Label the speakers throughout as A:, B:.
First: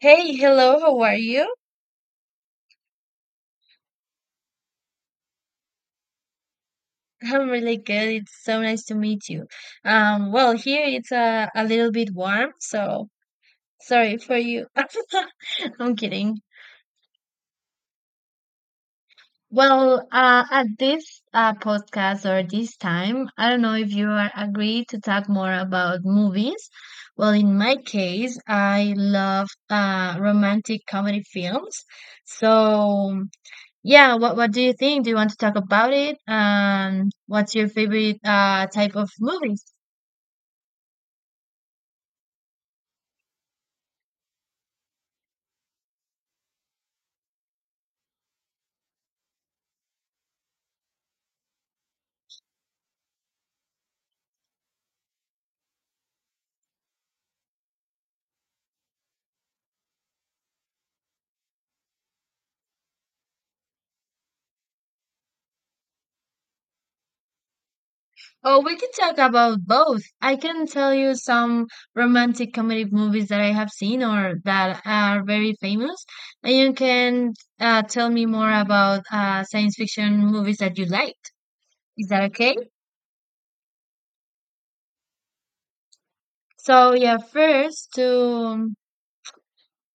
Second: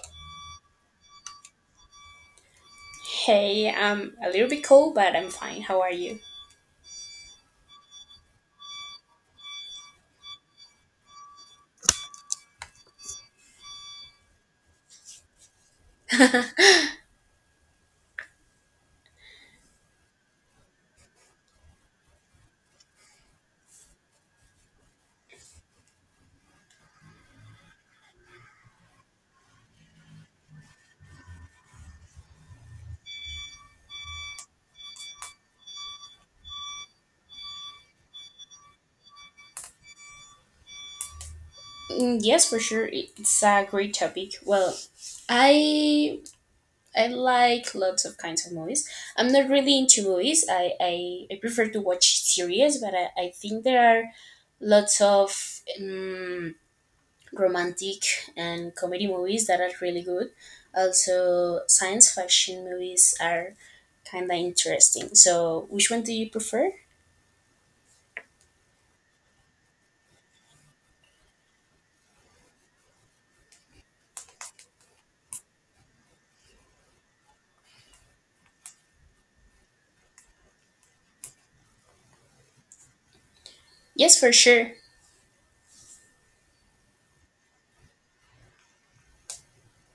A: Hey, hello, how are you?
B: Hey, I'm a little bit cold, but I'm fine. How are you?
A: I'm really good. It's so nice to meet you. Here it's a little bit warm, so sorry for you. I'm kidding. Well, at this podcast or this time, I don't know if you are agree to talk more about movies. Well, in my case, I love romantic comedy films. So. Yeah, what do you think? Do you want to talk about it? What's your favorite type of movies?
B: Mm, yes, for sure. It's a great topic. Well, I I like lots of kinds of movies. I'm not really into movies. I prefer to watch series, but I think there are lots of romantic and comedy movies that are really good. Also, science fiction movies are kind of interesting. So, which one do you prefer?
A: Oh, we can talk about both. I can tell you some romantic comedy movies that I have seen or that are very famous, and you can tell me more about science fiction movies that you liked. Is that okay?
B: Yes, for sure.
A: So yeah, first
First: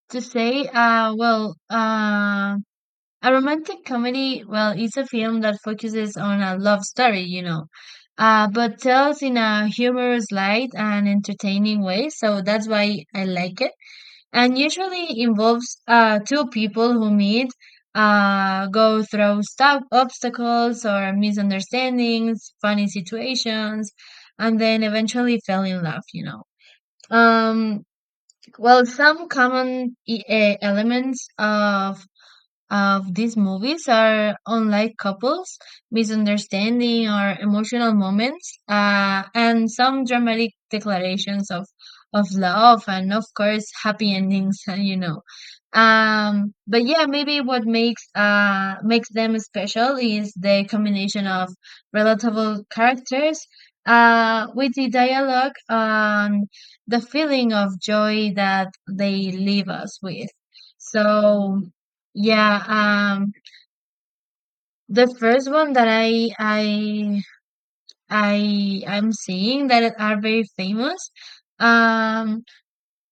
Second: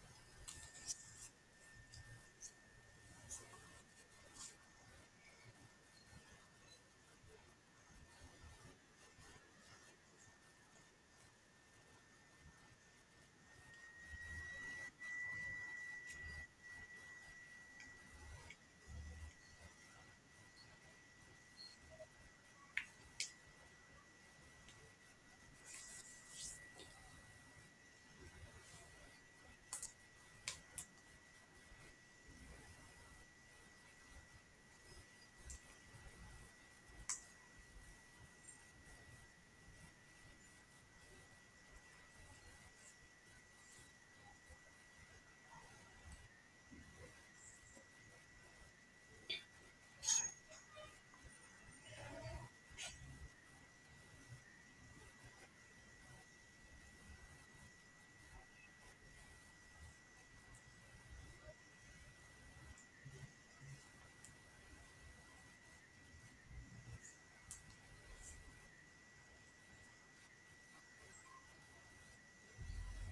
A: to say, well, A romantic comedy, well, it's a film that focuses on a love story, but tells in a humorous light and entertaining way. So that's why I like it. And usually involves two people who meet, go through stop obstacles or misunderstandings, funny situations, and then eventually fell in love. Um, some common elements of these movies are unlike couples, misunderstanding or emotional moments, and some dramatic declarations of love, and of course, happy endings. But yeah, maybe what makes makes them special is the combination of relatable characters, with the dialogue and the feeling of joy that they leave us with. So. Yeah, um, the first one that I'm seeing that are very famous, um,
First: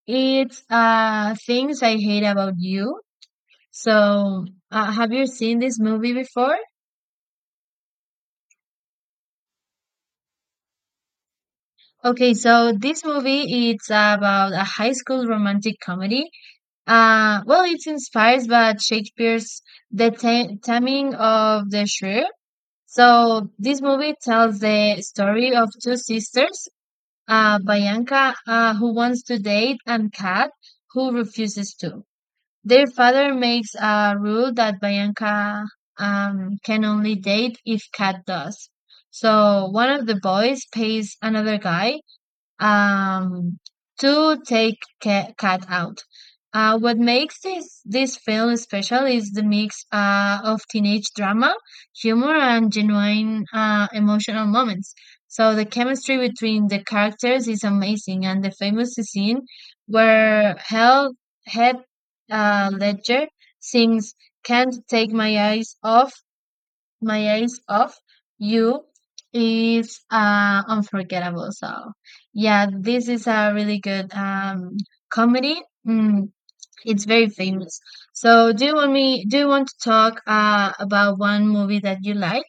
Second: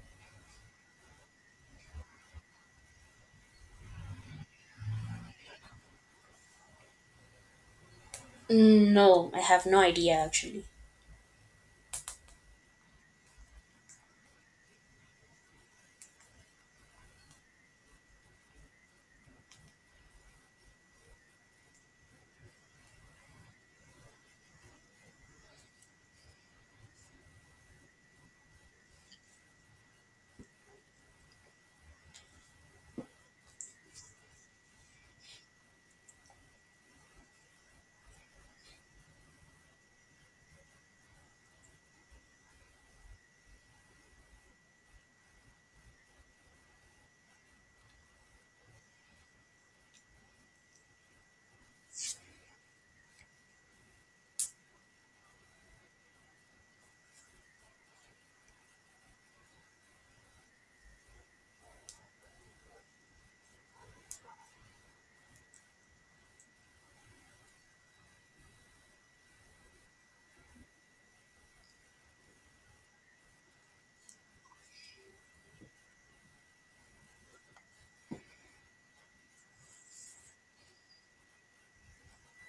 A: it's Things I Hate About You. So, have you seen this movie before?
B: Mm, no, I have no idea actually.
A: Okay, so this movie it's about a high school romantic comedy. Well, it's inspired by Shakespeare's The Taming of the Shrew. So, this movie tells the story of two sisters Bianca, who wants to date, and Kat, who refuses to. Their father makes a rule that Bianca can only date if Kat does. So one of the boys pays another guy um to take cat out what makes this film special is the mix of teenage drama, humor and genuine emotional moments. So the chemistry between the characters is amazing, and the famous scene where hell head ledger sings can't take my Eyes Off You is unforgettable. So, yeah, this is a really good comedy. Mm, it's very famous. So, do you want me? Do you want to talk about one movie that you like?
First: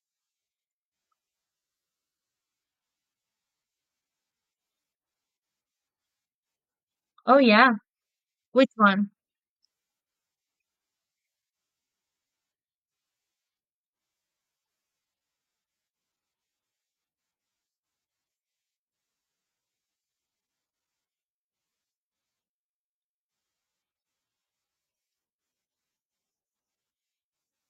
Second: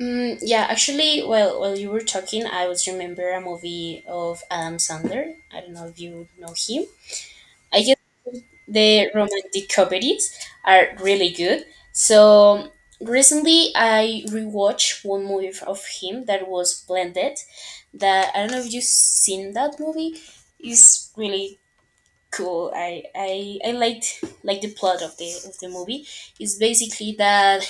B: Mm, yeah, actually, while you were talking, I was remember a movie of Adam Sandler. I don't know if you know him.
A: Oh yeah,
B: I guess
A: which one?
B: the romantic comedies are really good. So recently, I rewatched one movie of him that was Blended. That I don't know if you've seen that movie. It's really cool. I liked like the plot of the movie. It's basically that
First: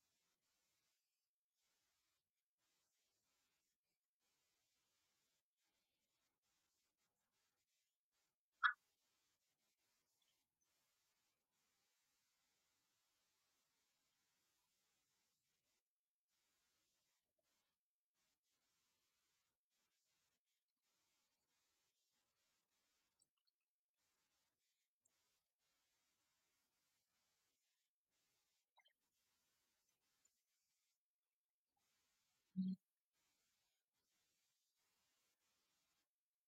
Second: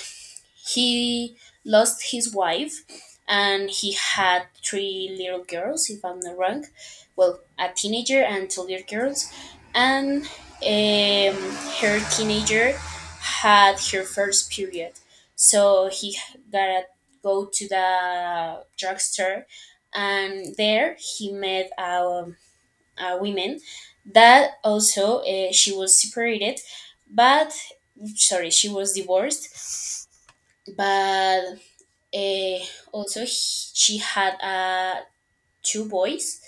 B: he lost his wife and he had three little girls, if I'm not wrong. Well, a teenager and two little girls. And her teenager had her first period. So he gotta go to the drugstore and there he met a woman that also she was separated, but sorry, she was divorced. But Eh, also, she had two boys,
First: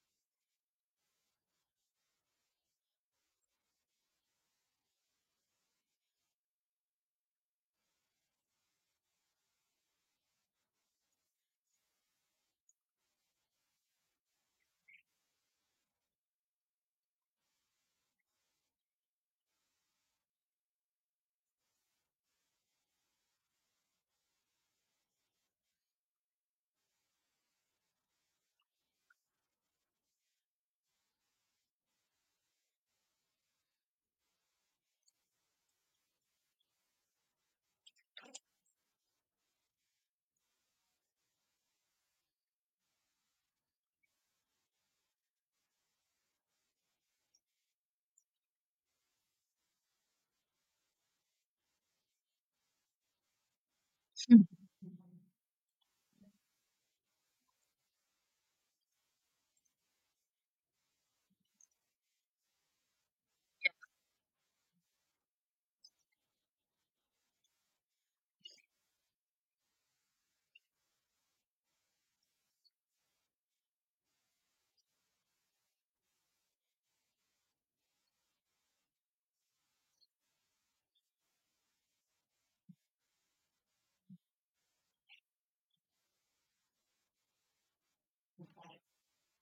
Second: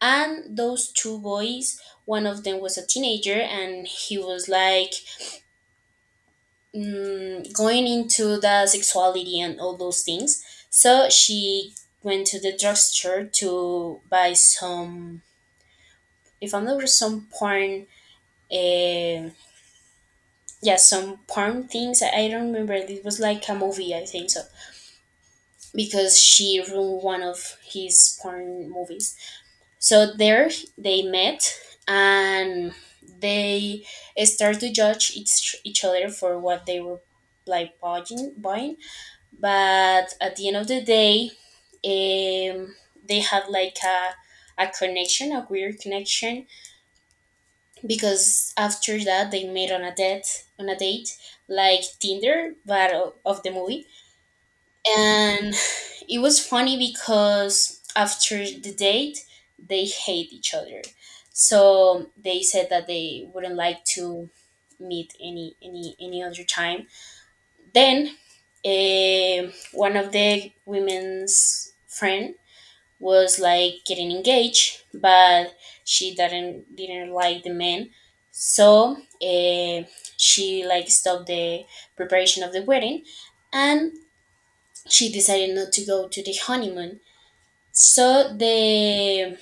B: and those two boys, one of them was a teenager, and he was like going into the sexuality and all those things. So she went to the drugstore to buy some, if I'm not wrong, some porn. uh, yeah, some porn things. I don't remember. It was like a movie, I think so, because she ruined one of his porn movies. So there they met and they start to judge each other for what they were like buying. But at the end of the day, um, they had like a connection, a weird connection, because after that they made on a date like Tinder, but of the movie. And it was funny because after the date they hate each other, so they said that they wouldn't like to meet any other time. Then one of the women's friend was like getting engaged, but she didn't like the man. So uh, she like stopped the preparation of the wedding, and she decided not to go to the honeymoon. So the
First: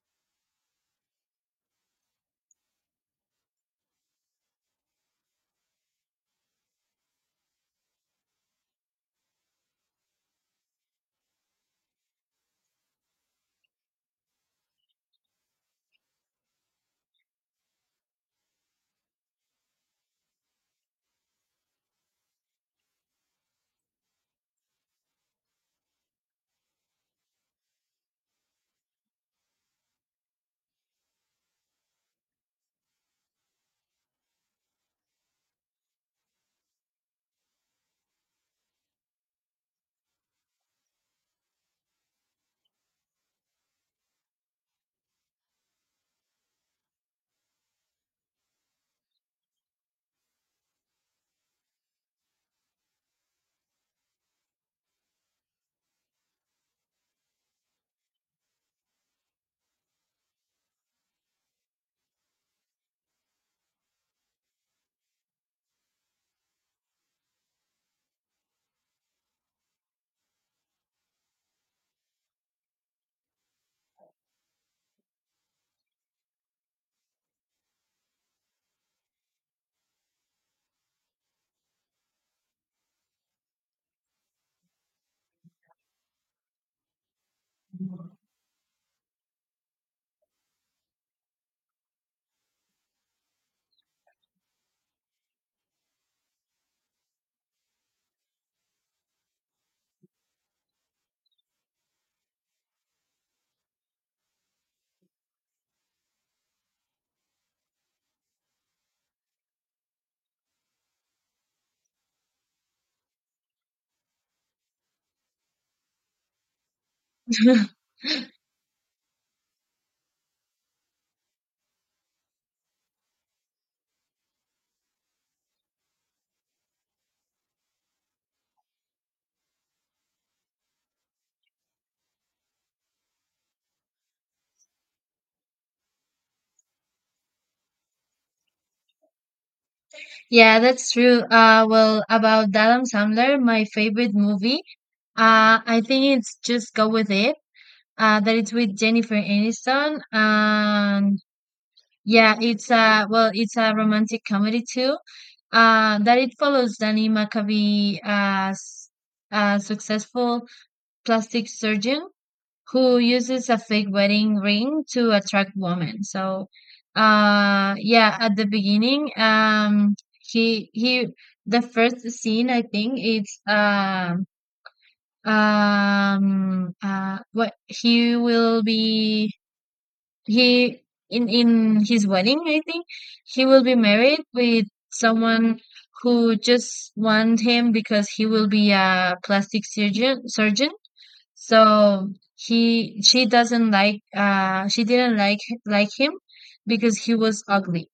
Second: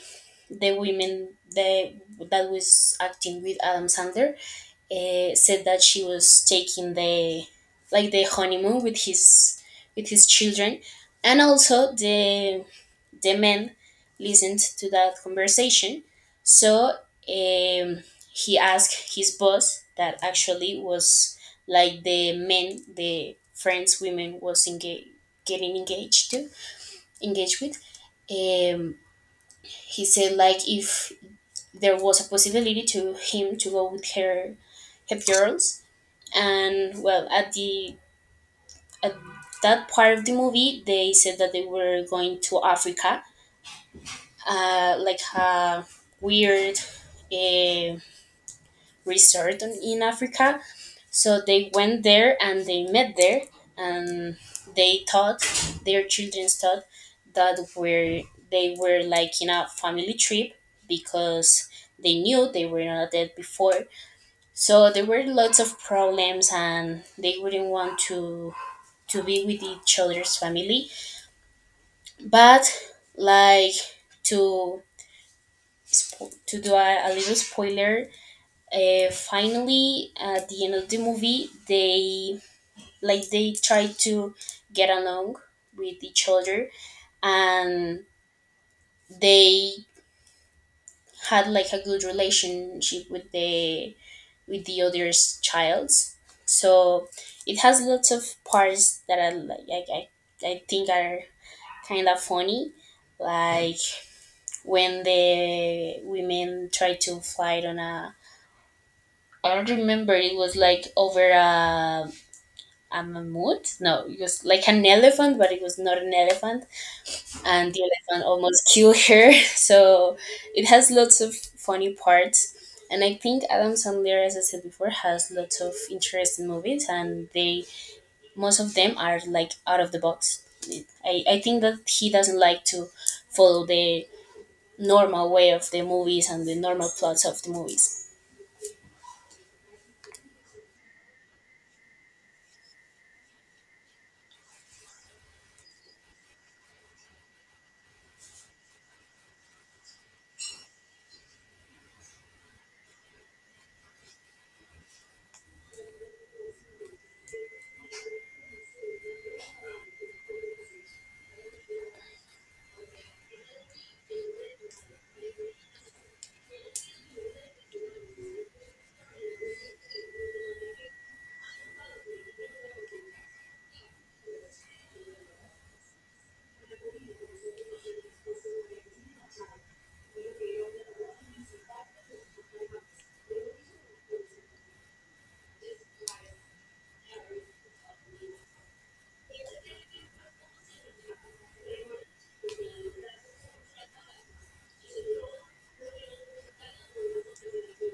B: the women that was acting with Adam Sandler said that she was taking the like the honeymoon with his children, and also the men listened to that conversation. So um, he asked his boss that actually was like the men, the friends women was engaged, getting engaged to, engaged with, um, he said like if there was a possibility to him to go with her girls. And well at the at that part of the movie they said that they were going to Africa, like a weird uh, resort in Africa. So they went there and they met there, and they thought, their children thought, that were they were like in a family trip, because they knew they were not dead before. So there were lots of problems, and they wouldn't want to be with each other's family. But like to do a little spoiler, finally at the end of the movie they, like they try to get along with each other, and they had like a good relationship with the other's childs. So it has lots of parts that are like, I think are kind of funny, like when the women try to fight on a, I don't remember. It was like over a mammoth. No, it was like an elephant, but it was not an elephant, and the elephant almost killed her. So it has lots of funny parts. And I think Adam Sandler, as I said before, has lots of interesting movies, and they most of them are like out of the box. I think that he doesn't like to follow the normal way of the movies and the normal plots of the movies.
A: Yeah, that's true. Well, about Adam Sandler, my favorite movie, I think it's Just Go With It. That it's with Jennifer Aniston, and yeah, it's a well, it's a romantic comedy too. That it follows Danny McAvee as a successful plastic surgeon who uses a fake wedding ring to attract women. So, yeah, at the beginning, he he, the first scene I think it's what he will be he in his wedding, I think. He will be married with someone who just want him because he will be a plastic surgeon. So he she doesn't like she didn't like him because he was ugly.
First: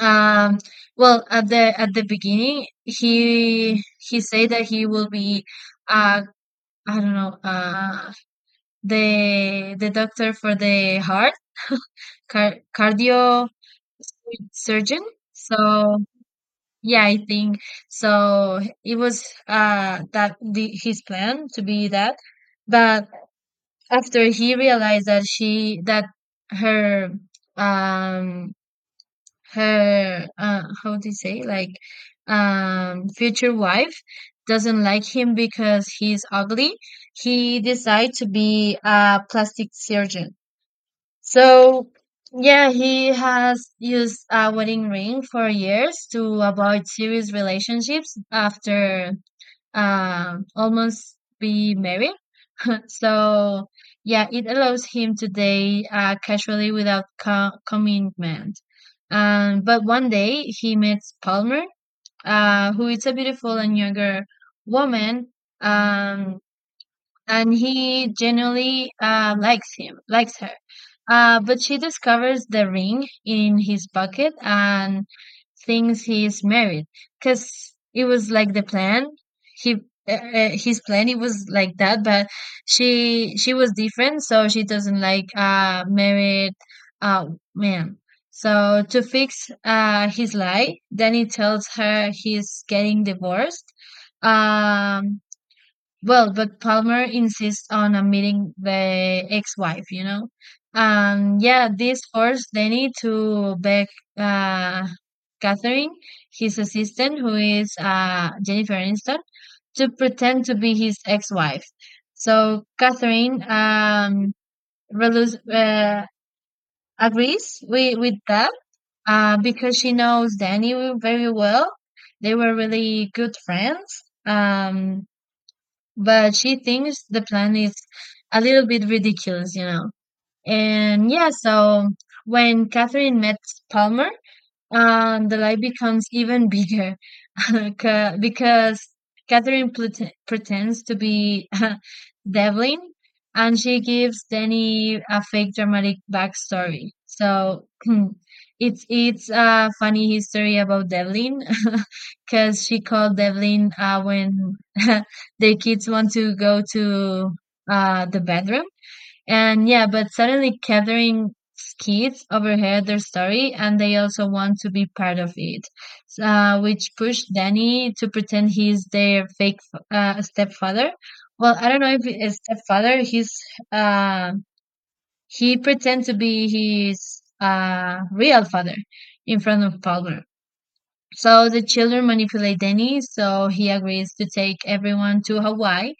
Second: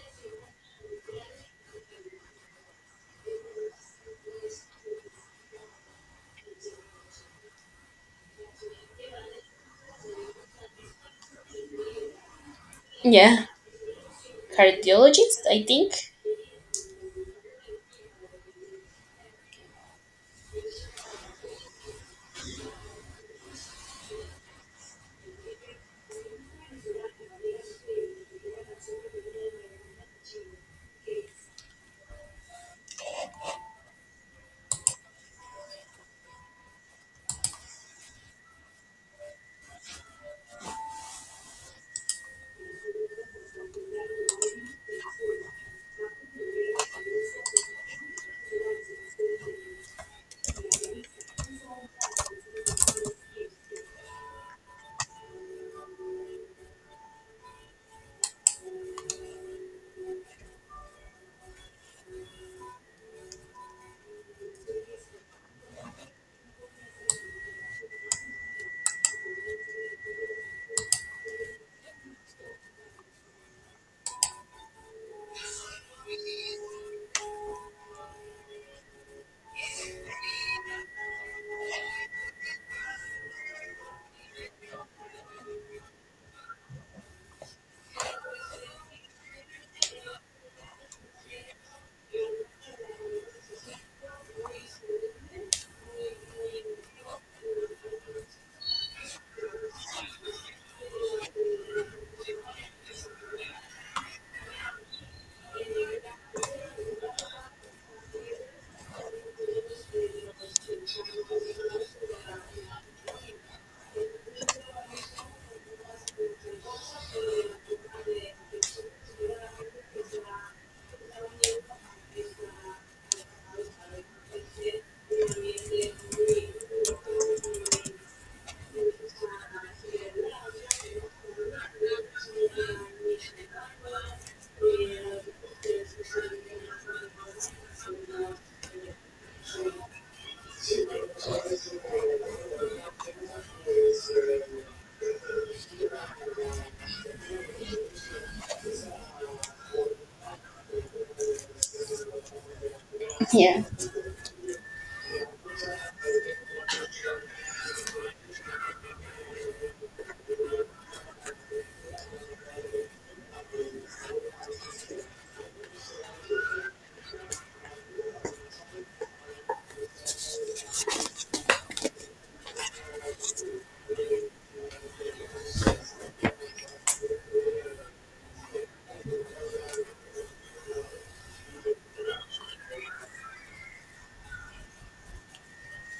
A: um well, at the beginning he said that he will be uh I don't know the doctor for the heart,
B: Yeah,
A: cardio surgeon.
B: cardiologist, I think.
A: So yeah, I think so. It was that the his plan to be that, but after he realized that she that her um how do you say like future wife doesn't like him because he's ugly, he decided to be a plastic surgeon. So, yeah, he has used a wedding ring for years to avoid serious relationships after almost be married. So, yeah, it allows him to date casually without commitment. But one day he meets Palmer, who is a beautiful and younger woman. Um, and he genuinely likes her. But she discovers the ring in his pocket and thinks he's married because it was like the plan. He his plan it was like that, but she was different, so she doesn't like married uh man. So to fix his lie, then he tells her he's getting divorced. Um well, but Palmer insists on a meeting the ex-wife, you know? And yeah, this forced Danny to beg uh, Catherine, his assistant, who is Jennifer Aniston, to pretend to be his ex-wife. So Catherine relus- uh, agrees with that because she knows Danny very well. They were really good friends. But she thinks the plan is a little bit ridiculous, you know. And yeah, so when Catherine met Palmer, and the lie becomes even bigger. Because Catherine pretends to be Devlin, and she gives Danny a fake dramatic backstory. So it's a funny history about Devlin. Because she called
B: Yeah,
A: Devlin when their kids want to go to the bedroom. And yeah, but suddenly gathering kids overheard their story and they also want to be part of it, which pushed Danny to pretend he's their fake stepfather. Well, I don't know if it's stepfather. Uh, he pretends to be his real father in front of Palmer. So the children manipulate Denny, so he agrees to take everyone to Hawaii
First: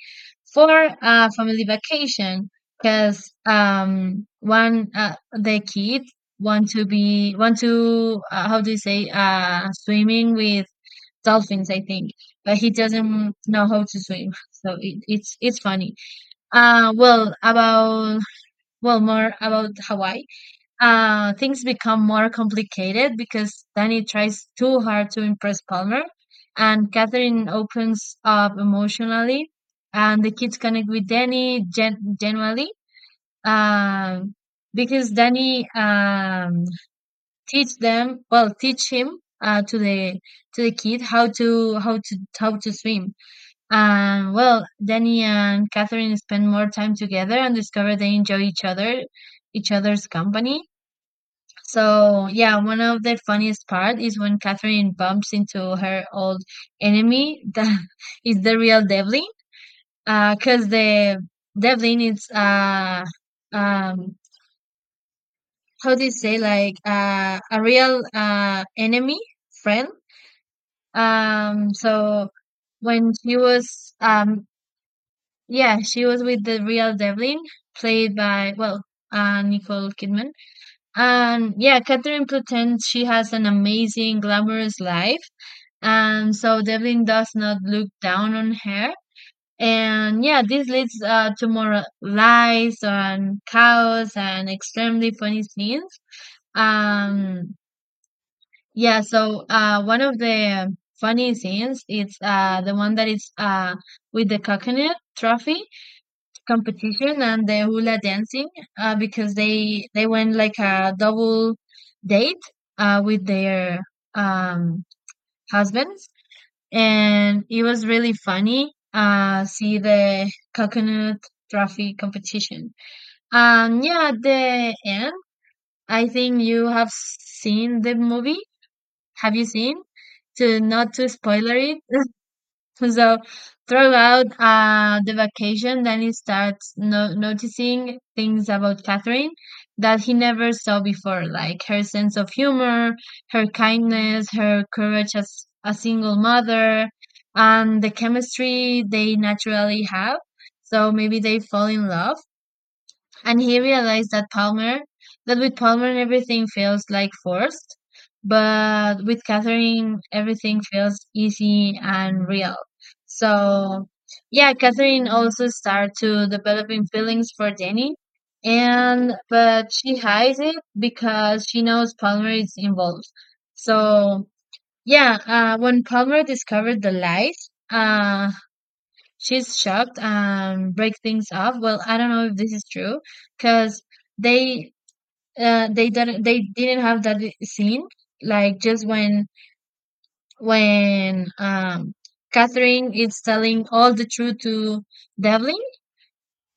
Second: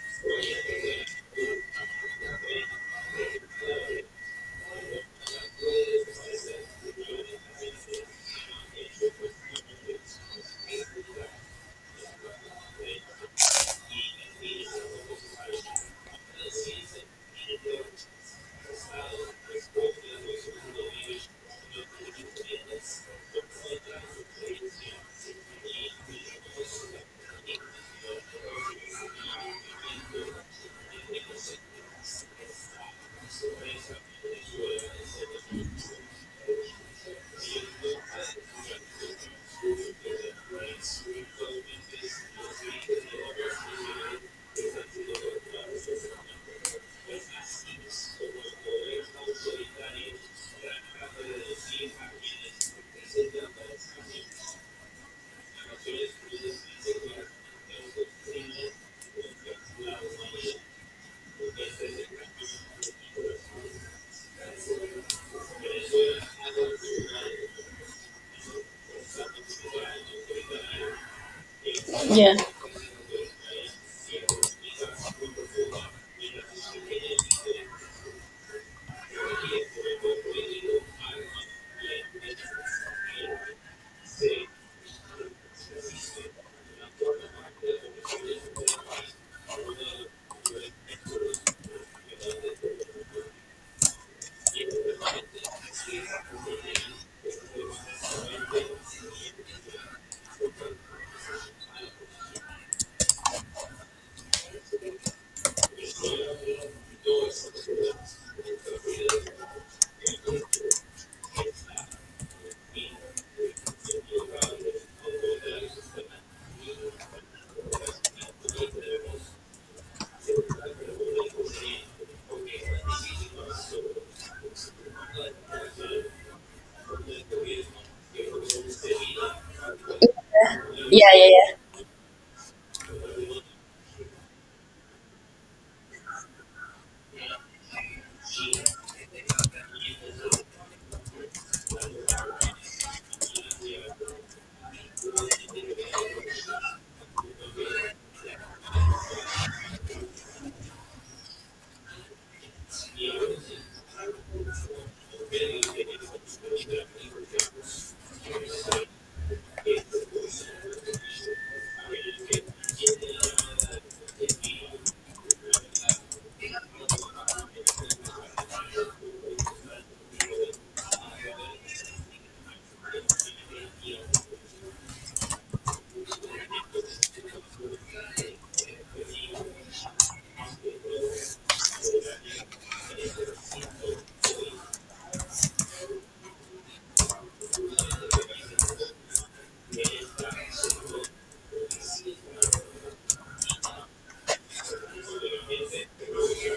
A: for a family vacation because one the kids want to how do you say swimming with dolphins, I think, but he doesn't know how to swim. So it's funny. Well about well more about Hawaii, things become more complicated because Danny tries too hard to impress Palmer, and Catherine opens up emotionally, and the kids connect with Danny genuinely, um, because Danny teach him to the kid how to swim. And well, Danny and Catherine spend more time together and discover they enjoy each other's company. So yeah, one of the funniest part is when Catherine bumps into her old enemy that is the real Devlin. Cause the Devlin is um how do you say like a real enemy friend. Um, so
B: yeah,
A: when she was yeah she was with the real Devlin, played by Nicole Kidman. And yeah, Catherine pretends she has an amazing, glamorous life, and so Devlin does not look down on her. And yeah, this leads to more lies and chaos and extremely funny scenes. Um, yeah, so one of the funny scenes is the one that is with the coconut trophy competition and the hula dancing, because they went like a double date with their um, husbands, and it was really funny. See the coconut trophy competition. Yeah, at the end, I think you have seen the movie. Have you seen? To not to
B: yeah, yeah, yeah.
A: spoiler it. So throughout the vacation, Danny starts noticing things about Catherine that he never saw before, like her sense of humor, her kindness, her courage as a single mother, and the chemistry they naturally have. So maybe they fall in love, and he realized that with Palmer everything feels like forced, but with Catherine everything feels easy and real. So, yeah, Catherine also started to developing feelings for Danny, and but she hides it because she knows Palmer is involved. So, yeah, when Palmer discovered the lies, she's shocked and breaks things off. Well, I don't know if this is true because they they didn't have that scene like just when when um Catherine is telling all the truth to Devlin,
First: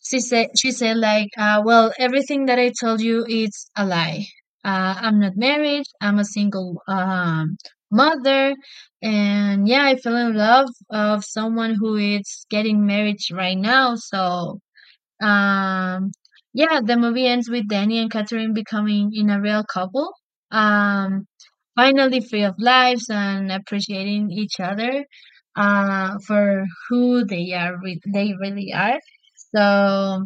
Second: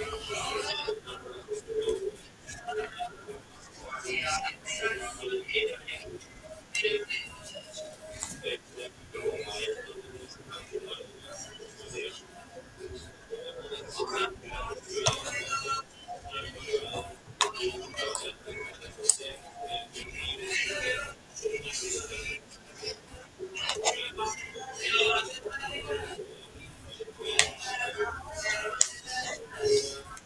A: she said like, well, everything that I told you is a lie. I'm not married. I'm a single mother, and yeah, I fell in love of someone who is getting married right now. So um, yeah, the movie ends with Danny and Catherine becoming in a real couple. Um, finally free of lives and appreciating each other for who they they really are. So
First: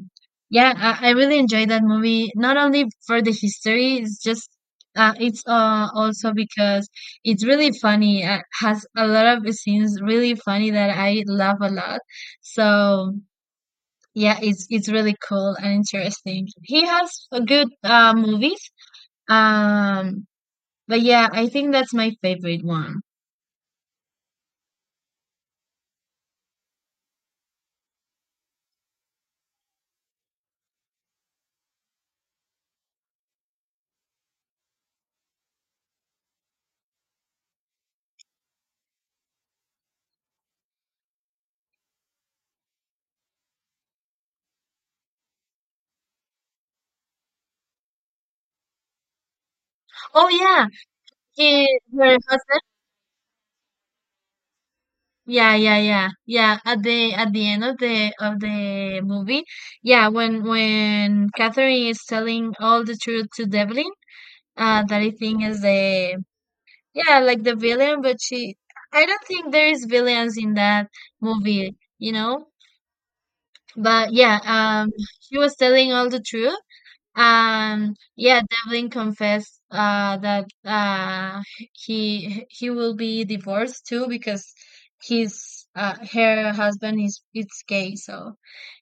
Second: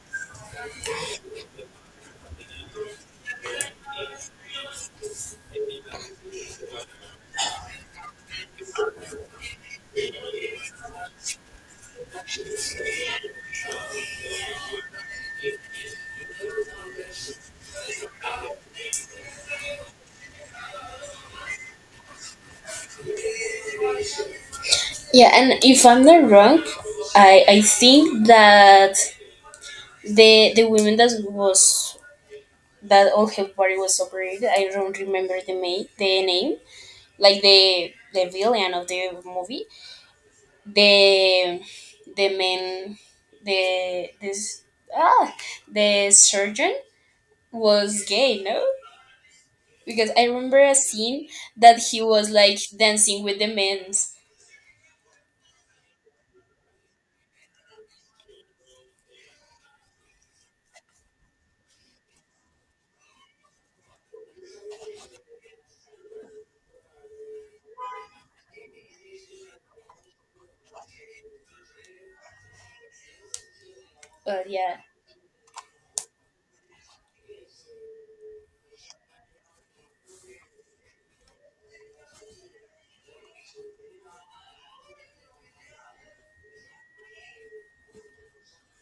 A: yeah, I really enjoyed that movie. Not only for the history, it's just it's also because it's really funny. It has a lot of scenes really funny that I love a lot. So yeah, it's really cool and interesting. He has a good movies. Um, but yeah, I think that's my favorite one.
B: Yeah, and if I'm not wrong, I think that the woman that all her body was operated, I don't remember the name, like the villain of the movie, the the man, the this ah the surgeon, was gay. No, because I
A: Oh
B: remember
A: yeah,
B: a scene
A: he
B: that he
A: her
B: was like
A: husband.
B: dancing with the men's.
A: Yeah. At the end of the movie, yeah, when Catherine is telling all the truth to Devlin, that I think is the, yeah, like the villain, but she, I don't think there is villains in that movie. You know? But yeah,
B: But yeah,
A: she was telling all the truth. And yeah, Devlin confessed, that he will be divorced too because his her husband is it's gay. So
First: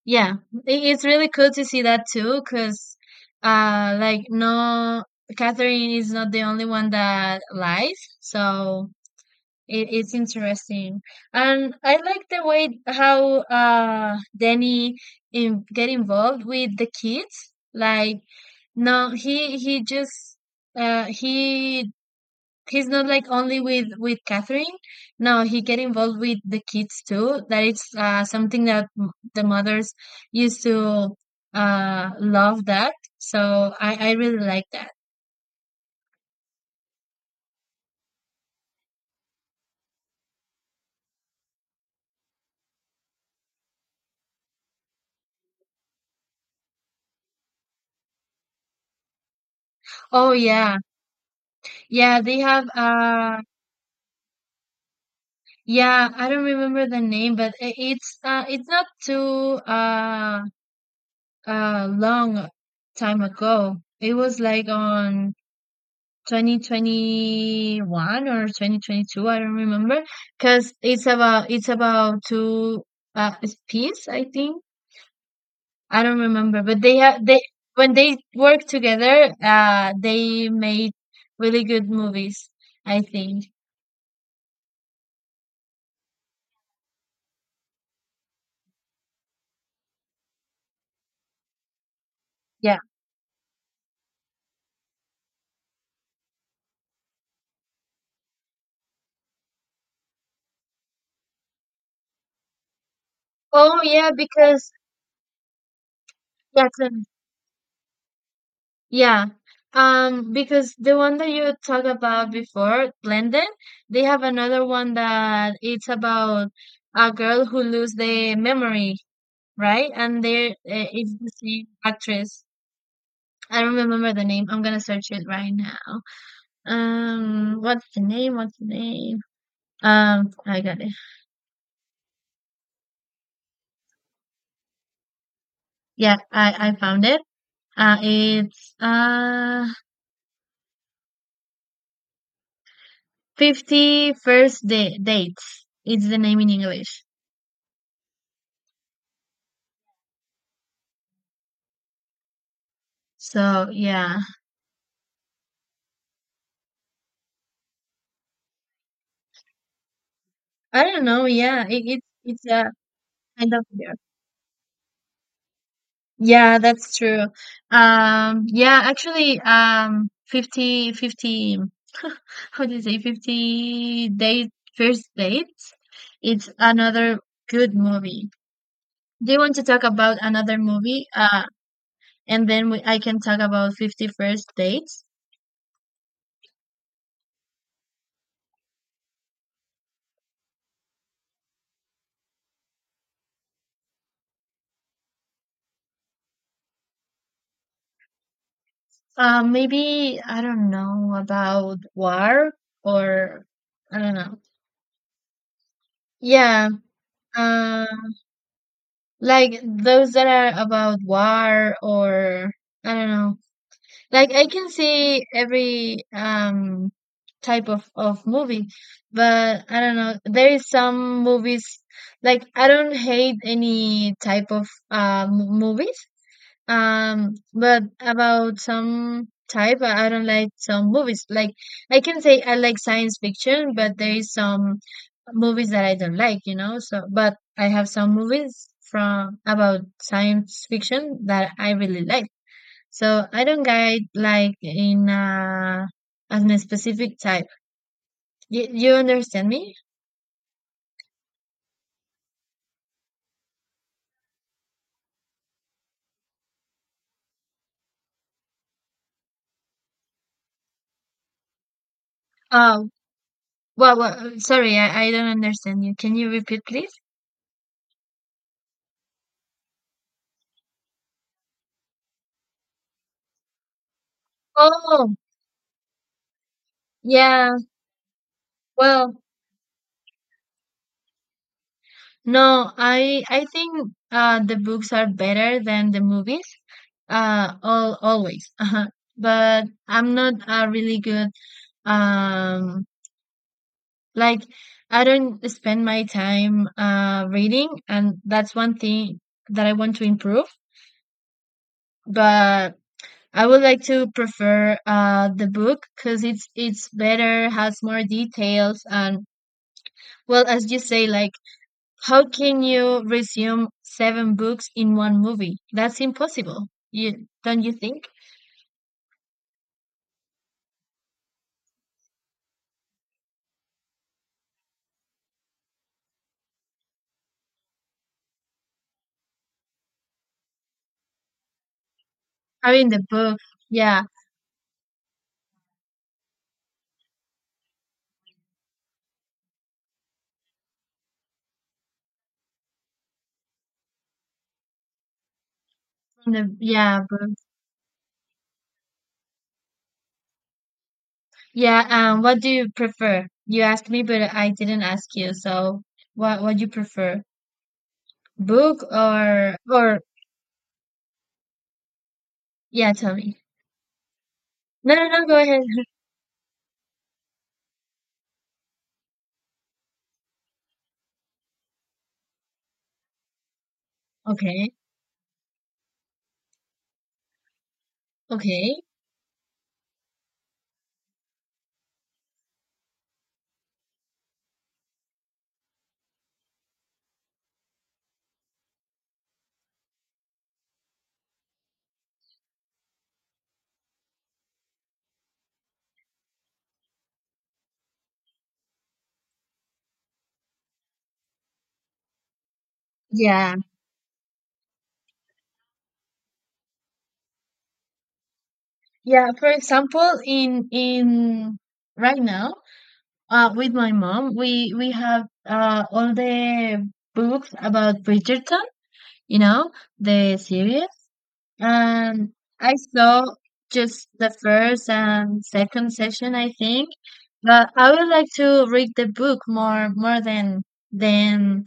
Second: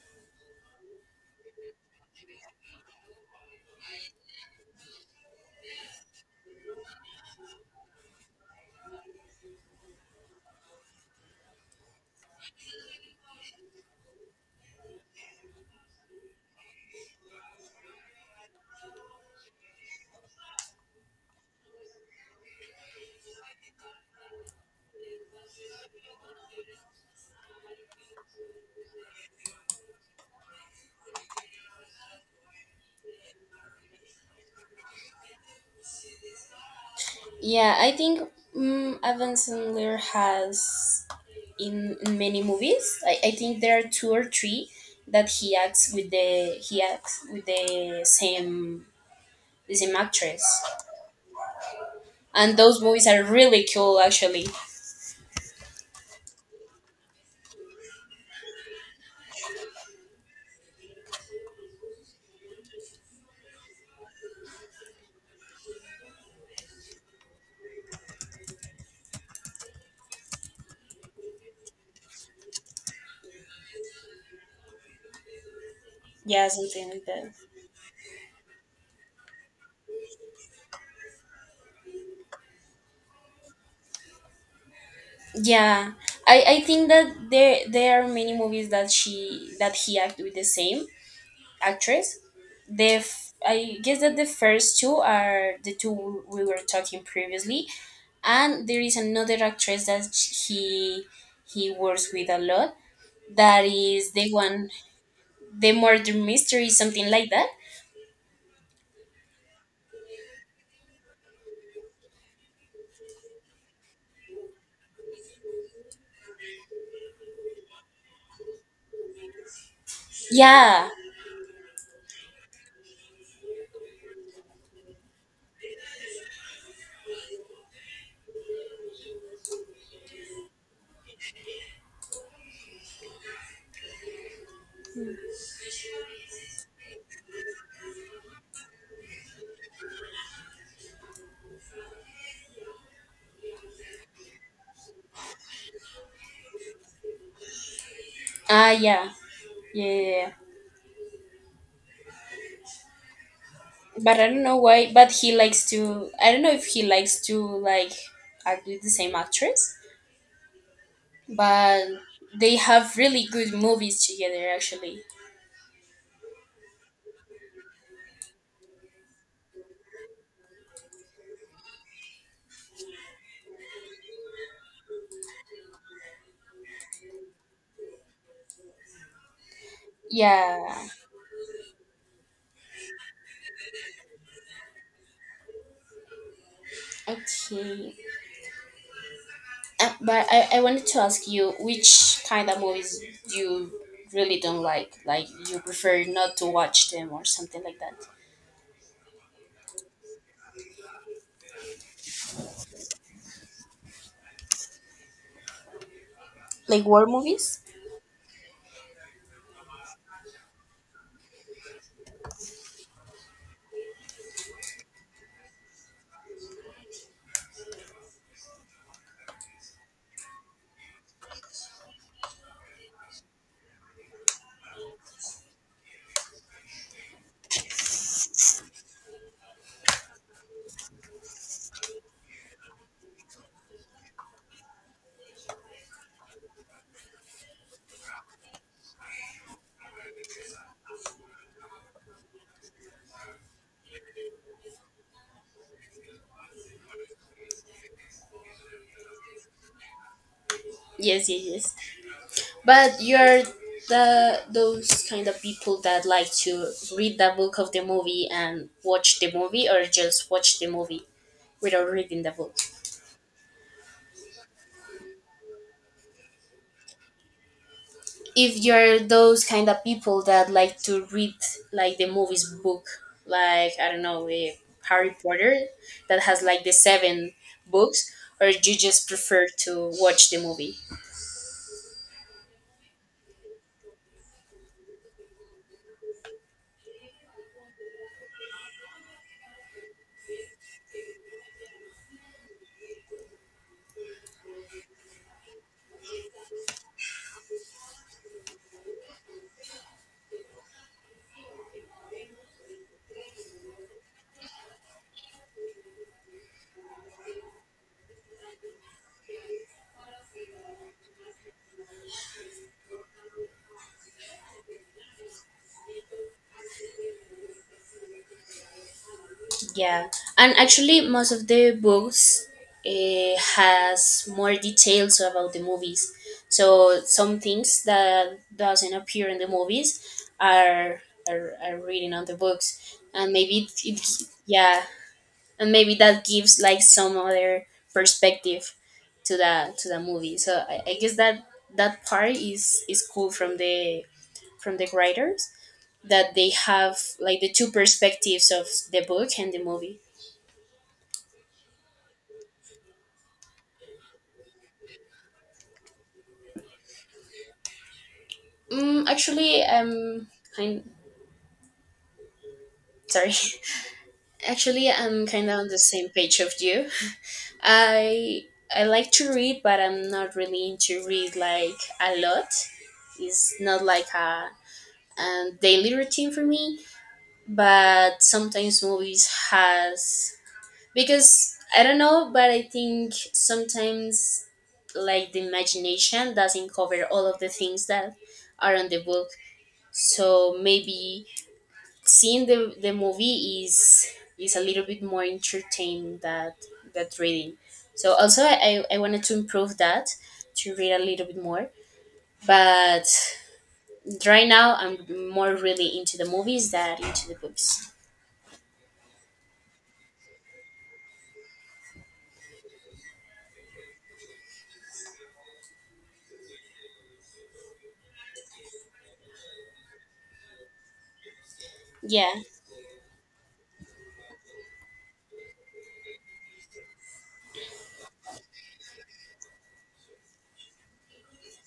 A: yeah, it's really cool to see that too because like, no, Catherine is not the only one that lies. So it's interesting, and I like the way how Danny get involved with the kids. Like, no, he just uh he he's not like only with Catherine. No, he get involved with the kids too. That it's something that the mothers used to love that. So I really like that.
B: yeah, I think Evan Sandler has in many movies. I think there are two or three that he acts with the same
A: Oh
B: actress,
A: yeah, yeah. They
B: and
A: have,
B: those movies are really cool actually.
A: yeah, I don't remember the name, but it's not too long time ago. It was like on 2021 or 2022, I don't remember, because it's about two uh piece, I think. I don't
B: Yeah,
A: remember, but
B: something like that.
A: they, when they work together, they made really good movies, I think.
B: Yeah, I think that there are many movies that she that he act with the same actress.
A: Yeah.
B: I guess that the first two are the two we were talking previously, and there is another actress that he works with a lot, that
A: Oh yeah,
B: is the one,
A: because
B: the murder
A: yeah,
B: mystery, something like that.
A: yeah, because the one that you talked about before, Blended, they have another one that it's about a girl who lose the memory, right? And there,
B: Yeah.
A: it's the same actress. I don't remember the name. I'm gonna search it right now. What's the name? What's the name? I got it. Yeah, I found it. It's 50 First Day Dates. It's the name in English.
B: ah Yeah, yeah, yeah. yeah.
A: So yeah.
B: But I don't know why, but he likes to, I don't know if he likes to, like act with the same actress,
A: I don't know. Yeah, it,
B: but
A: it's it's
B: they
A: a
B: have really
A: kind
B: good
A: of, yeah.
B: movies together actually.
A: Yeah, that's true. Yeah, actually, 50, fifty, how do you say, 50 date, first dates. It's another good movie. Do you want to talk about another
B: Yeah.
A: movie? And then I can talk about 50 First dates.
B: Okay. But I wanted to ask you which kind of movies you really don't like you prefer not to watch them or something like that.
A: Maybe I don't know about war or, I don't know. Yeah,
B: Like war movies.
A: um, like those that are about war or, I don't know. Like, I can see every type of movie, but I don't know. There is some movies, like, I don't hate any type of movies. But about some type, I don't like some movies. Like, I can say I like science fiction, but there is some movies that I don't like. So, but I have some movies from about science fiction that I really like. So I don't guide like in as a specific type. You understand me?
B: Yes, yes, yes. But you're the those kind of people that like to read the book of the movie and watch the movie, or just watch the movie without reading the book.
A: Oh, well, sorry, I don't understand you. Can you repeat, please?
B: If you're those kind of people that like to read like the movie's book, like I don't know,
A: Oh,
B: Harry Potter that has like the seven
A: yeah.
B: books, or you just
A: Well,
B: prefer to watch the movie?
A: no, I think, the books are better than the movies. All Always. But I'm not a really good. Um, like, I don't spend my time reading, and that's one thing that I want to improve. But I would like to prefer the book because it's better, has more details, and well, as you say, like. How can you resume seven books in one movie? That's impossible. You don't You think?
B: Yeah, and actually, most of the books has more details about the movies. So some things that doesn't appear in the movies are reading on the
A: I mean
B: books,
A: the
B: and
A: book,
B: maybe it,
A: yeah,
B: it yeah, and maybe that gives like some other perspective to the movie. So I guess that that part is cool from the writers,
A: from
B: that they
A: the,
B: have
A: yeah, book,
B: like the two perspectives of the book and the movie.
A: yeah. What do you prefer? You asked me, but I didn't ask you. So, what do you prefer, book
B: Mm,
A: or
B: actually, I'm kind.
A: yeah? Tell
B: Sorry.
A: me.
B: Actually,
A: No, no, no.
B: I'm
A: Go
B: kind of
A: ahead.
B: on the same page of you. I I like to read, but I'm not really into read like a lot. It's not like a,
A: Okay.
B: a daily routine for me. But
A: Okay.
B: sometimes movies has, because I don't know, but I think sometimes like the imagination doesn't cover all of the things that are on the book. So maybe seeing the movie is a little bit more entertaining that that reading. So also I wanted to improve that, to read a little bit more, but
A: Yeah.
B: right now I'm more really into the movies than into the books.
A: Yeah. For example, in right now. With my mom, we have, all the books about Bridgerton, you know, the series. And
B: Yeah,
A: I saw just the first and second session, I think. But I would like to read the book more than than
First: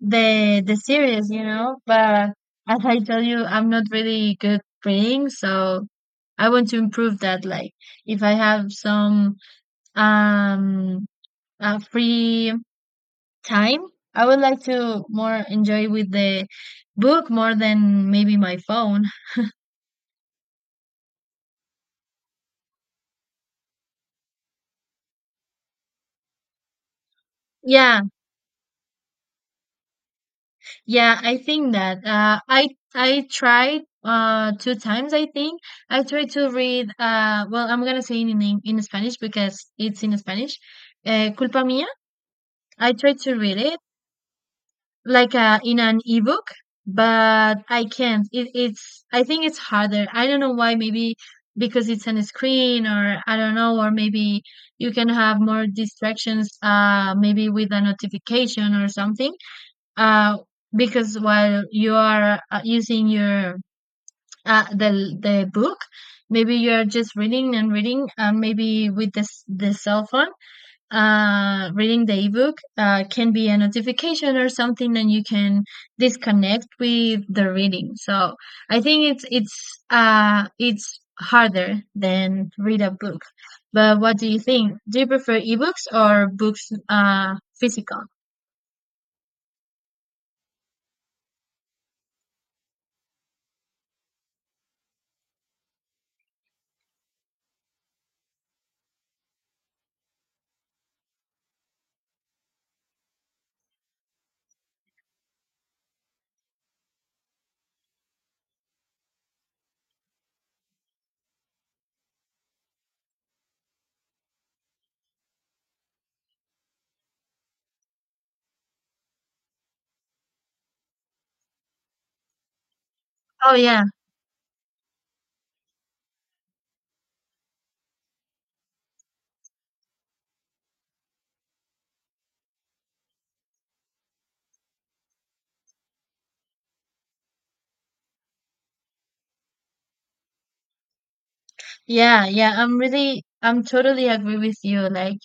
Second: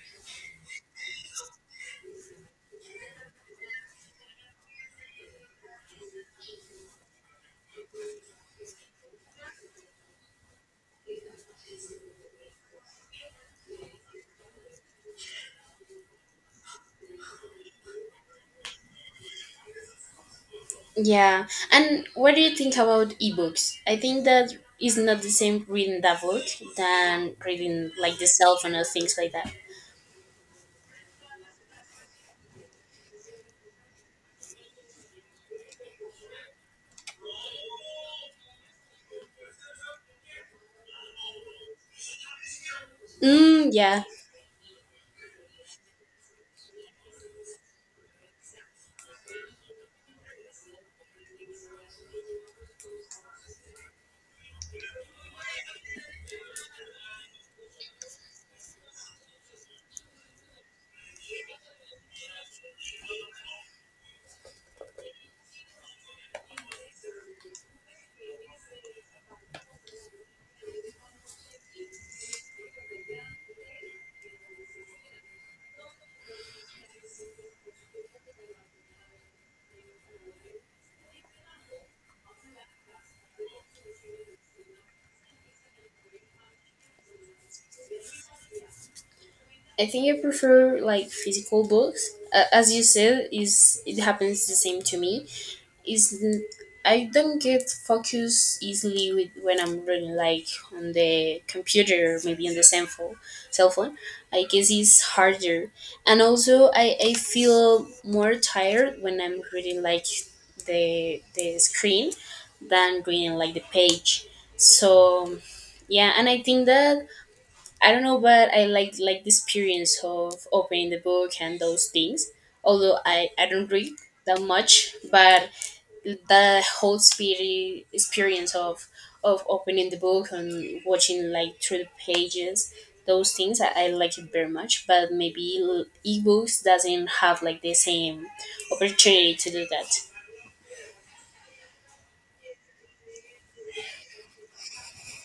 A: the series, you know. But as I tell you, I'm not really good reading, so I want to improve that. Like, if I have some um free time. I would like to more enjoy with the book more than maybe my phone.
B: yeah, and what do you think about ebooks? I think that is not the same reading that book than reading
A: Yeah,
B: like the cell phone or things like that.
A: yeah, I think that. I tried, two times. I think I tried to read. Well, I'm gonna say it in Spanish because it's in Spanish. Culpa mía. I tried to read
B: Mm,
A: it
B: yeah,
A: like, in an ebook, but I can't. It, it's I think it's harder. I don't know why. Maybe because it's on a screen, or I don't know. Or maybe you can have more distractions, maybe with a notification or something. uh because while you are, using your the book, maybe you are just reading and reading. And maybe with this, the cell phone, reading the ebook, can be a notification or something, and you can disconnect with the reading. So I think it's harder than read a book. But what do you think? Do you prefer ebooks or books, physical?
B: I think I prefer like physical books. As you said, is it happens the same to me. Is I don't get focus easily with when I'm reading like on the computer, or maybe on the cell phone. Cell phone, I guess it's harder, and also I feel more tired when I'm reading like the screen than reading like the page. So yeah, and I think that I don't know, but I like the experience of opening the book and those things. Although I
A: Oh
B: don't
A: yeah,
B: read that much, but the whole spirit experience of opening the book and watching like through the pages, those things I like it very much, but maybe ebooks doesn't have like the same opportunity to do that.
A: yeah, yeah, I'm totally agree with you. Like,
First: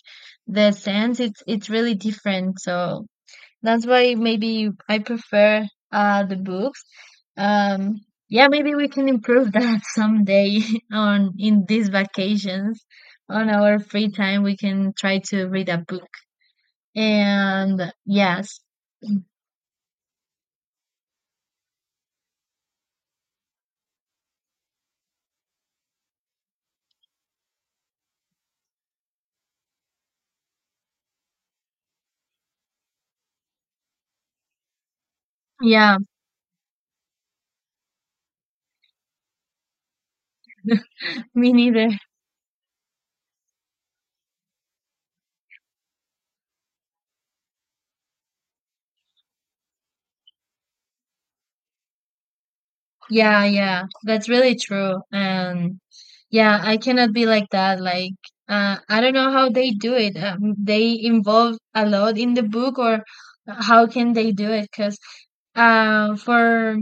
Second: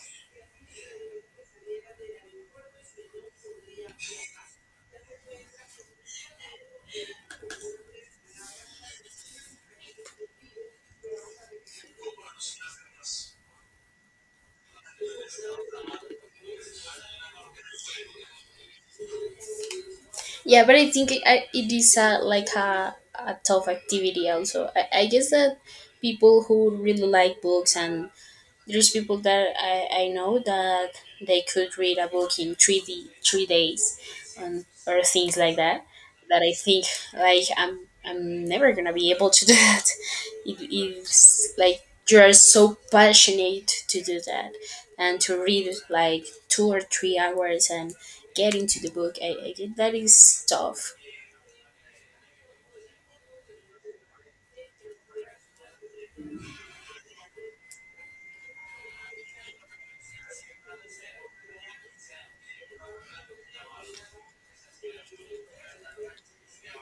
A: the sense, it's really different, so that's why maybe I prefer the books. Um yeah, maybe we can improve that someday on in these vacations. On our free time we can try to read a book. And yes.
B: Yeah, but I think it is like a tough activity also. I guess that people who really like books, and there's people that I know that they could read a book in 3 days, and or things like that.
A: Yeah,
B: That I think like I'm never gonna be able to do that. It
A: me
B: is like
A: neither.
B: you are so passionate to do that, and to read like 2 or 3 hours and get into the book. I get that is tough.
A: Yeah, yeah, that's really true. And yeah, I cannot be like that. Like, I don't know how they do it. They involve a lot in the book, or how can they do it? Because, for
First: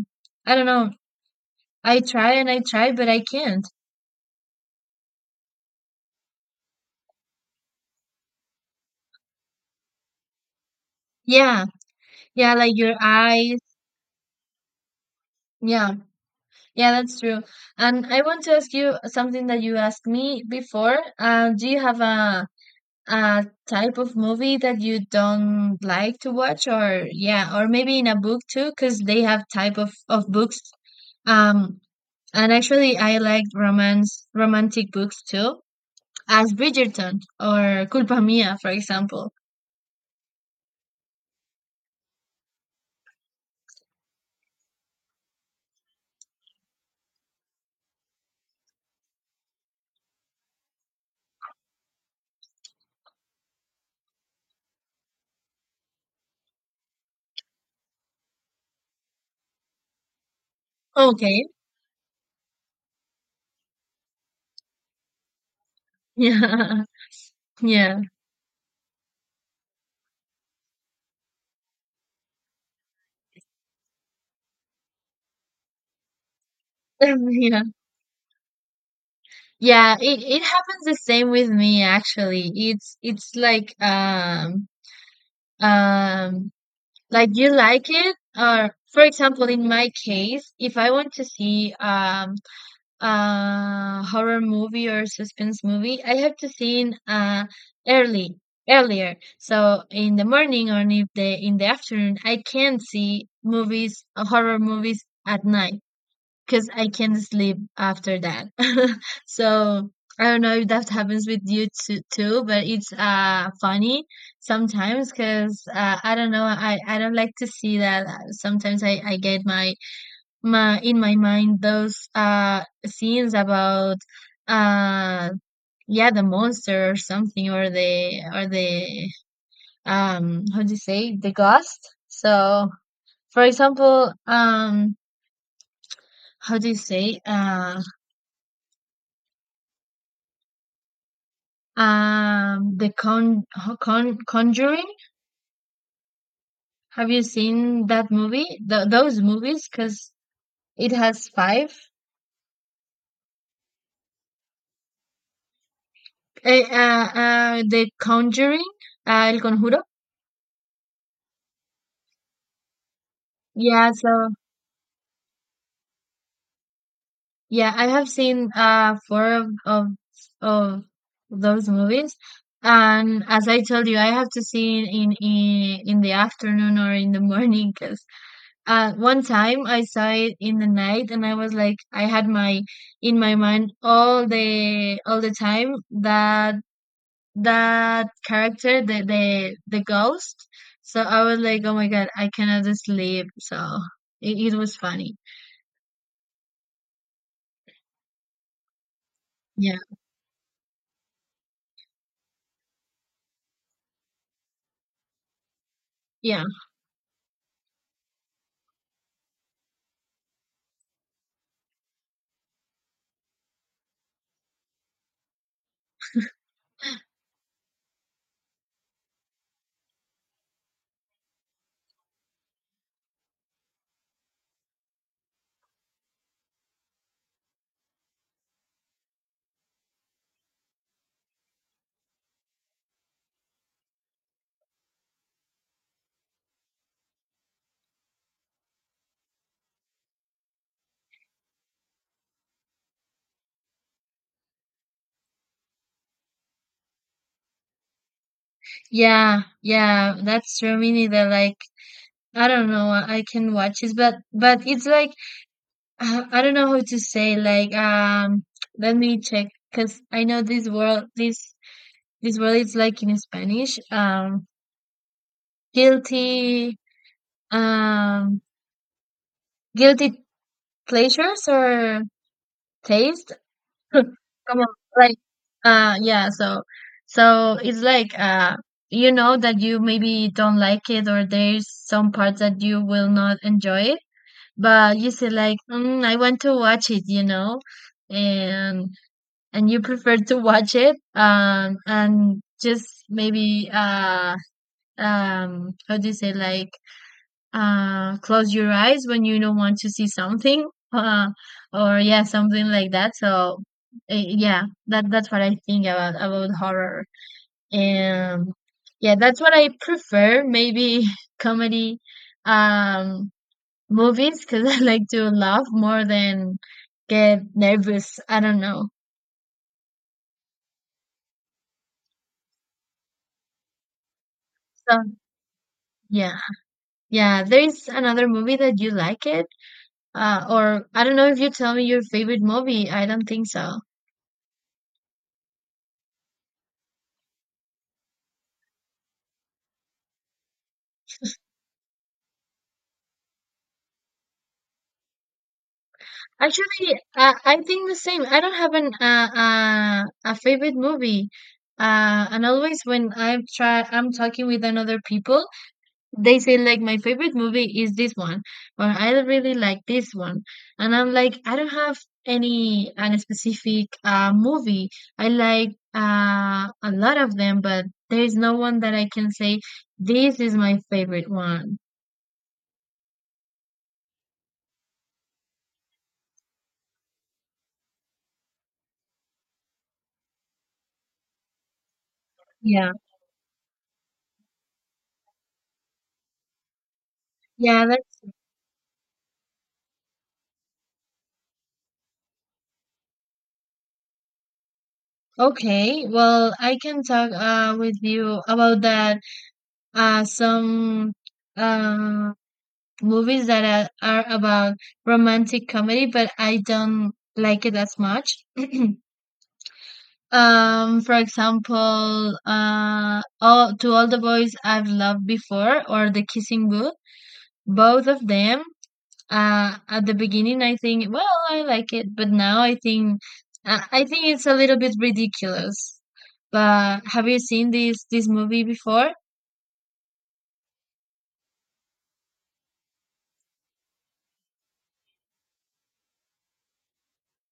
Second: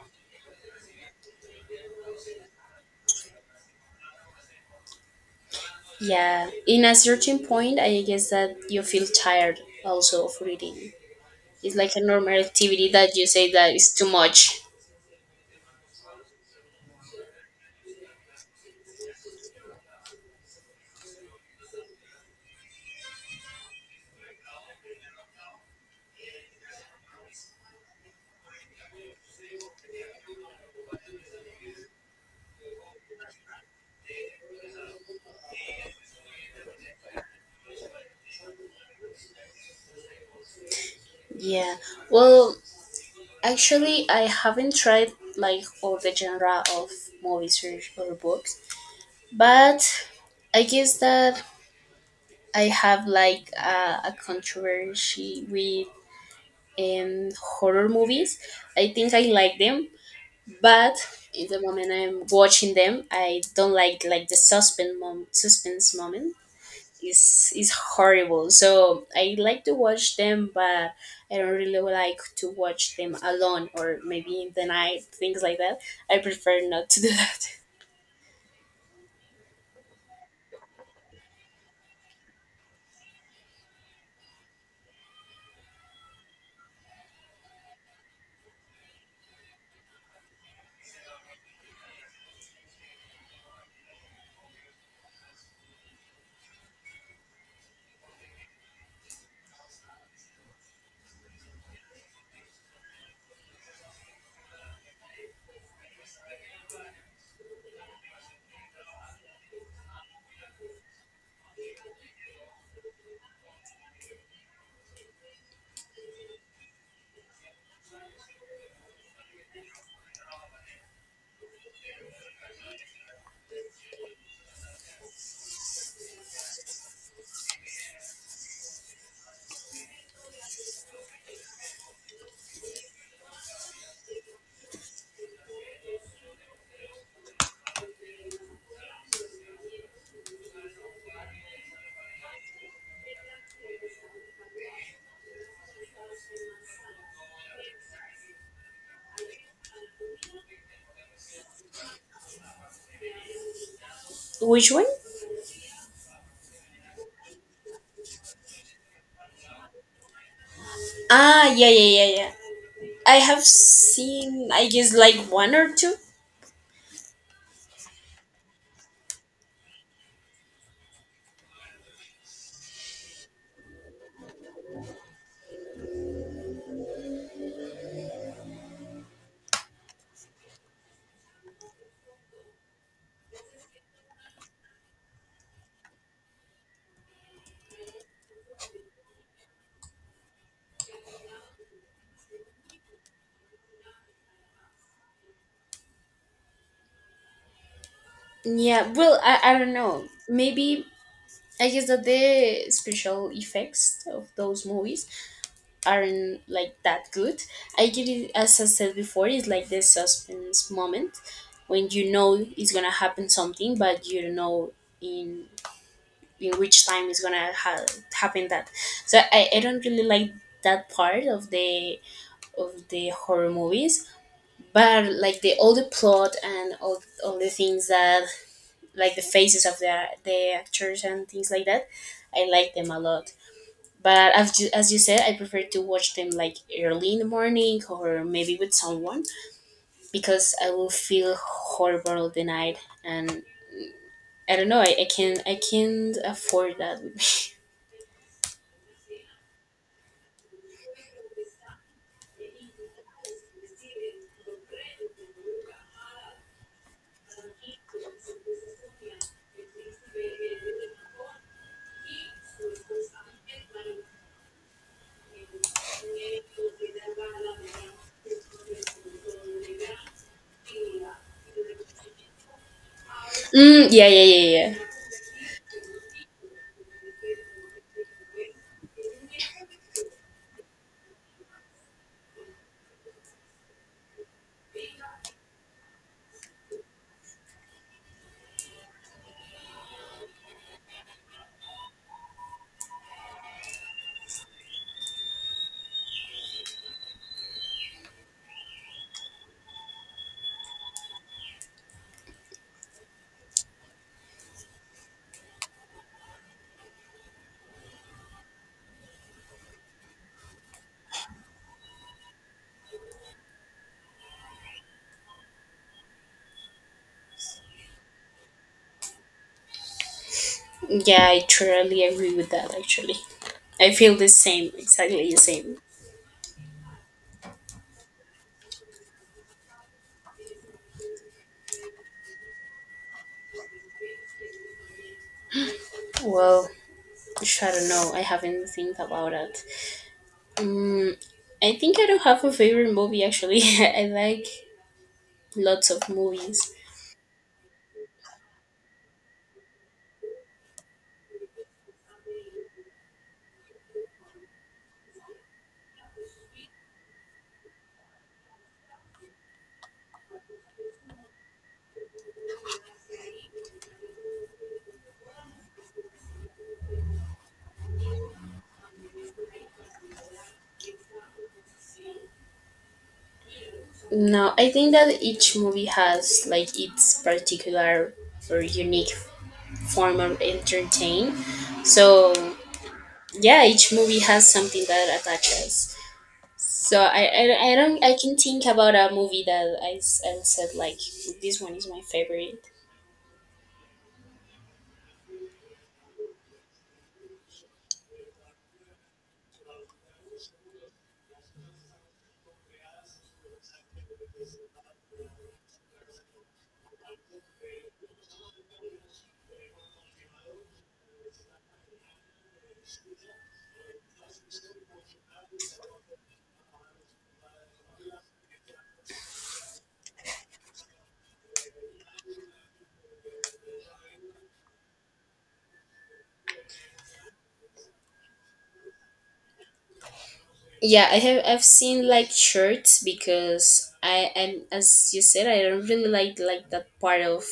A: I don't know, I try and I try, but I can't.
B: Yeah, in a certain point, I guess that you feel tired also of reading.
A: Yeah,
B: It's like a normal
A: yeah, like
B: activity
A: your
B: that you say
A: eyes.
B: that is too much.
A: Yeah, yeah, that's true. And I want to ask you something that you asked me before. Do you have a type of movie that you don't like to watch, or, yeah, or maybe in a book too, because they have type of books. um and actually, I like romance romantic books too, as Bridgerton or Culpa mia for example.
B: Yeah. Well, actually, I haven't tried like all the genre of movies, or books, but I guess that I have like a controversy with horror movies. I think I like them, but
A: Okay.
B: in the moment I'm watching them, I don't like the suspense moment
A: Yeah.
B: is is
A: Yeah.
B: horrible. So I like to watch them, but I don't really like to watch them alone or maybe in the night, things like that. I prefer not to do that.
A: Yeah, yeah, it happens the same with me. Actually, it's like, um like, do you like it? Or, for example, in my case, if I want to see a horror movie or suspense movie, I have to see in early earlier. So in the morning or in the afternoon, I can see movies, horror movies at night, because I can't sleep after that. So I don't know if that happens with you too, but it's funny sometimes, because, I don't know, I don't like to see that. Sometimes I get my my in my mind those scenes about, uh yeah, the monster or something, or the, how do you say, the ghost. So for example, how do you say, the Conjuring. Have you seen that movie? Th Those movies, because it has five.
B: Which one?
A: The Conjuring, El Conjuro.
B: Ah, yeah, yeah, yeah, yeah. I have
A: Yeah, so
B: seen, I guess, like one or two.
A: yeah, I have seen four of those movies, and as I told you, I have to see in the afternoon or in the morning, because, one time I saw it in the night, and I was like, I had my in my mind all the time that character, the ghost. So I was like, oh my god, I cannot sleep. So it was funny.
B: Yeah, well, I don't
A: Yeah.
B: know. Maybe I guess that the special effects of those movies aren't
A: Yeah.
B: like that good. I get it, as I said before, it's like the suspense moment when you know it's gonna happen something, but you don't know in in which time it's gonna happen that. So I don't really like that part of the horror movies, but like the all the plot and all the things that like the faces of the actors and things like that. I like them a lot, but as you said, I prefer to watch them like early in the morning or maybe with someone, because I will feel horrible the night. And I don't know, I can't afford that.
A: Yeah. Yeah. That's true. Me neither. Like, I don't know. I can watch it, but it's like, I don't know how to say. Like, let me check, because I know this world this this word is like in Spanish, guilty, um, guilty pleasures or taste.
B: Yeah, yeah, yeah,
A: Come on,
B: yeah.
A: like, yeah. So, it's like, you know that you maybe don't like it, or there's some parts that you will not enjoy it, but you say like, I want to watch it, you know, and and you prefer to watch it, and just maybe, how do you say, like, close your eyes when you don't want to see something, or yeah, something like that, so, yeah, that's what I think about horror. And yeah, that's what I prefer, maybe, comedy um movies, because I like to laugh more than get nervous, I don't know.
B: Yeah, I totally agree with that. Actually, I feel the same,
A: So
B: exactly the same.
A: yeah, yeah, there is another movie that you like it, or, I don't know, if you tell me your favorite movie, I don't think so.
B: Well, I don't know, I haven't think about it. Mm, I think I don't have a favorite movie actually. I like lots of movies.
A: Actually, I think the same. I don't have an, a favorite movie. And always when I'm talking with another people, they say like, my favorite movie is this one, or I really like this one, and I'm like, I don't have any an specific movie. I like a lot of them, but there is no one that I can say, this is my favorite one.
B: No, I think that each movie has like its particular or unique form of entertain. So
A: Yeah,
B: yeah, each movie has something that attaches. So I
A: yeah,
B: don't, I
A: that's—
B: can think about a movie that I said like this one is my favorite.
A: Okay, well, I can talk, with you about that. Some uh, movies that are about romantic comedy, but I don't like it as much. For example, To All the Boys I've Loved Before, or The Kissing Booth. Both of them. At the beginning, I think, well, I like it, but now I think it's a little bit ridiculous. But have you seen this movie before?
B: Yeah, I've seen like shirts, because I and as you said, I don't really like that part of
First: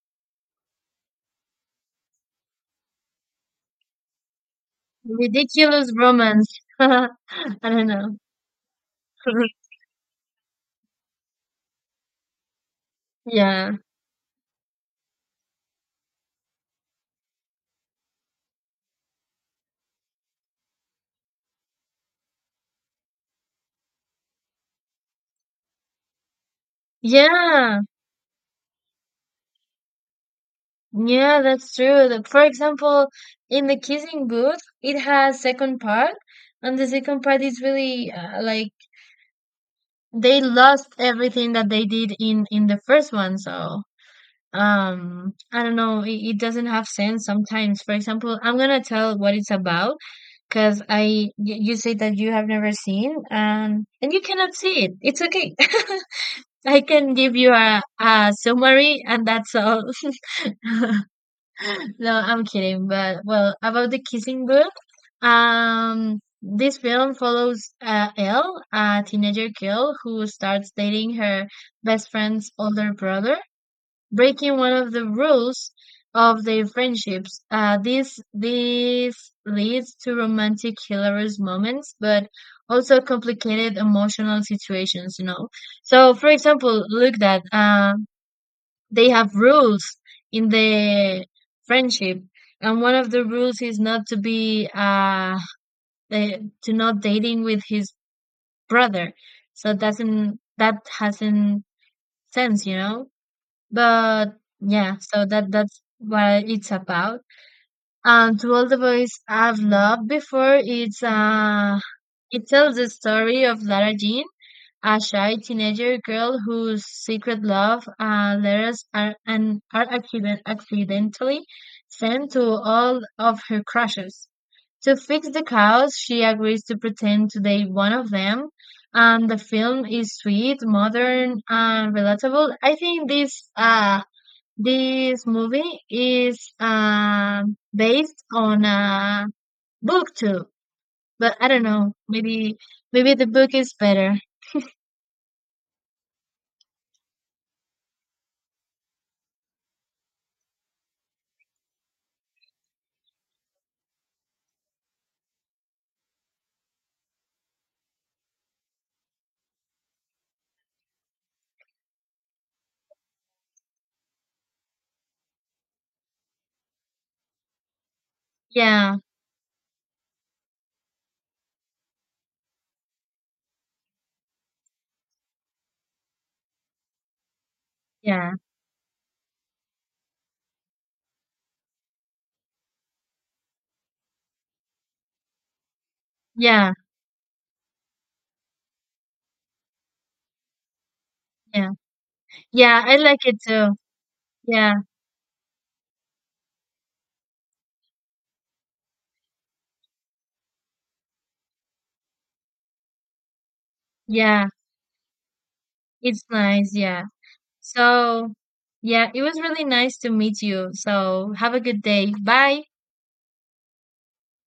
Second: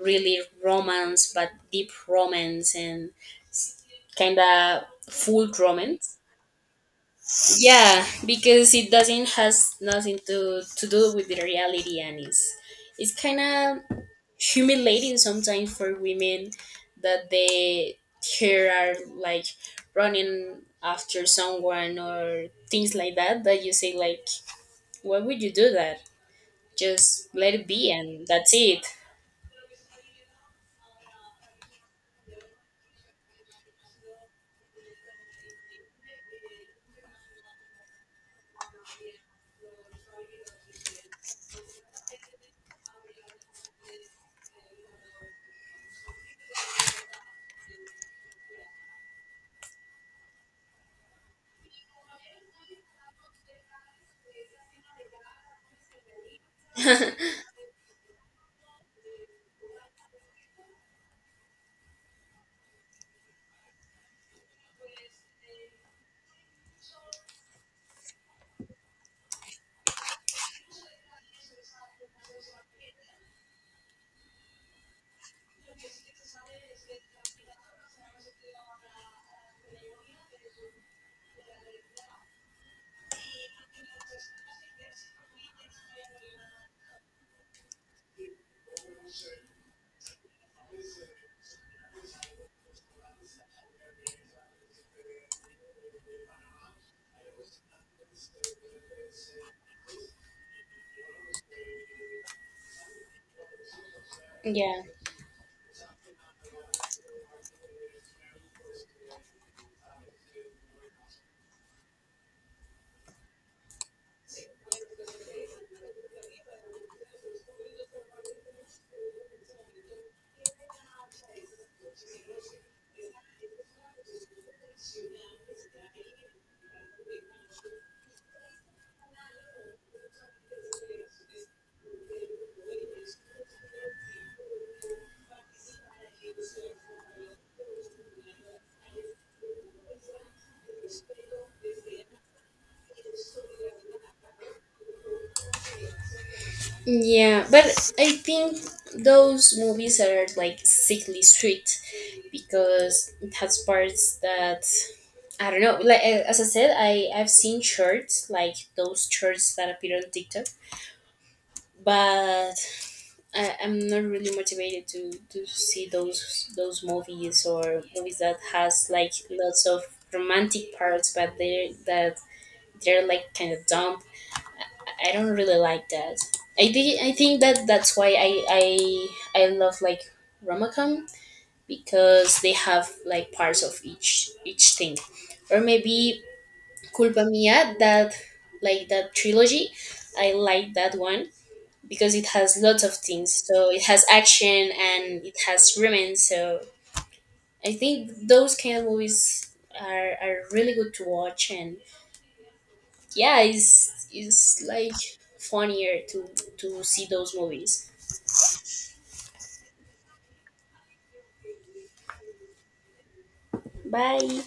B: really romance, but deep romance and kind of full
A: Ridiculous
B: romance.
A: Romance. I don't
B: Yeah,
A: know.
B: because it doesn't has nothing to to do with the reality, and it's kind
A: Yeah.
B: of humiliating sometimes for women, that they here are like running after someone or things like that. That you say like, why would you do that? Just let it
A: Yeah.
B: be, and that's it.
A: Yeah, that's true. For example, in The Kissing Booth, it has second part, and the second part is really, like, they lost everything that they did in the first one. So, I don't know, it doesn't have sense sometimes. For example, I'm gonna tell what it's about, because you say that you have never seen, and you cannot see it, it's okay. I can give you a summary, and that's all. No, I'm kidding. But well, about The Kissing Book. This film follows, Elle, a teenager girl who starts dating her best friend's older brother, breaking one of the rules of their friendships. This leads to romantic, hilarious moments, but also complicated emotional situations. You know, so for example, look that, they have rules in the friendship, and one of the rules is not to be, eh, to not dating with his brother. So doesn't that hasn't sense, you know? But
B: Yeah.
A: yeah, so that's what it's about. And To All The Boys I've Loved Before, it tells the story of Lara Jean, a shy teenager girl whose secret love, letters are accidentally sent to all of her crushes. To fix the chaos, she agrees to pretend to date one of them, and the film is sweet, modern, and relatable. I think this movie is based on a book too, but I don't know. Maybe the book is better.
B: Yeah, but I think those movies are like sickly sweet, because it has parts that I don't know. Like, as I said, I I've seen shorts, like those shorts that appear on TikTok, but I'm not really motivated to see those movies, or movies that has
A: Yeah,
B: like lots of romantic parts, but they that they're like kind of dumb. I don't really like that. I think that that's why
A: yeah,
B: I love like romacom, because they have like parts of each thing, or maybe
A: yeah,
B: Culpa Mia, that like that trilogy. I like that one
A: yeah,
B: because it has lots
A: yeah.
B: of
A: I like it
B: things. So
A: too.
B: it has action
A: Yeah,
B: and it has romance. So I think those kind of movies are really good to watch. And yeah,
A: yeah.
B: it's like funnier
A: It's nice.
B: to
A: Yeah.
B: see those movies.
A: So, yeah, it was really nice to meet you. So have a good day. Bye.
B: Bye.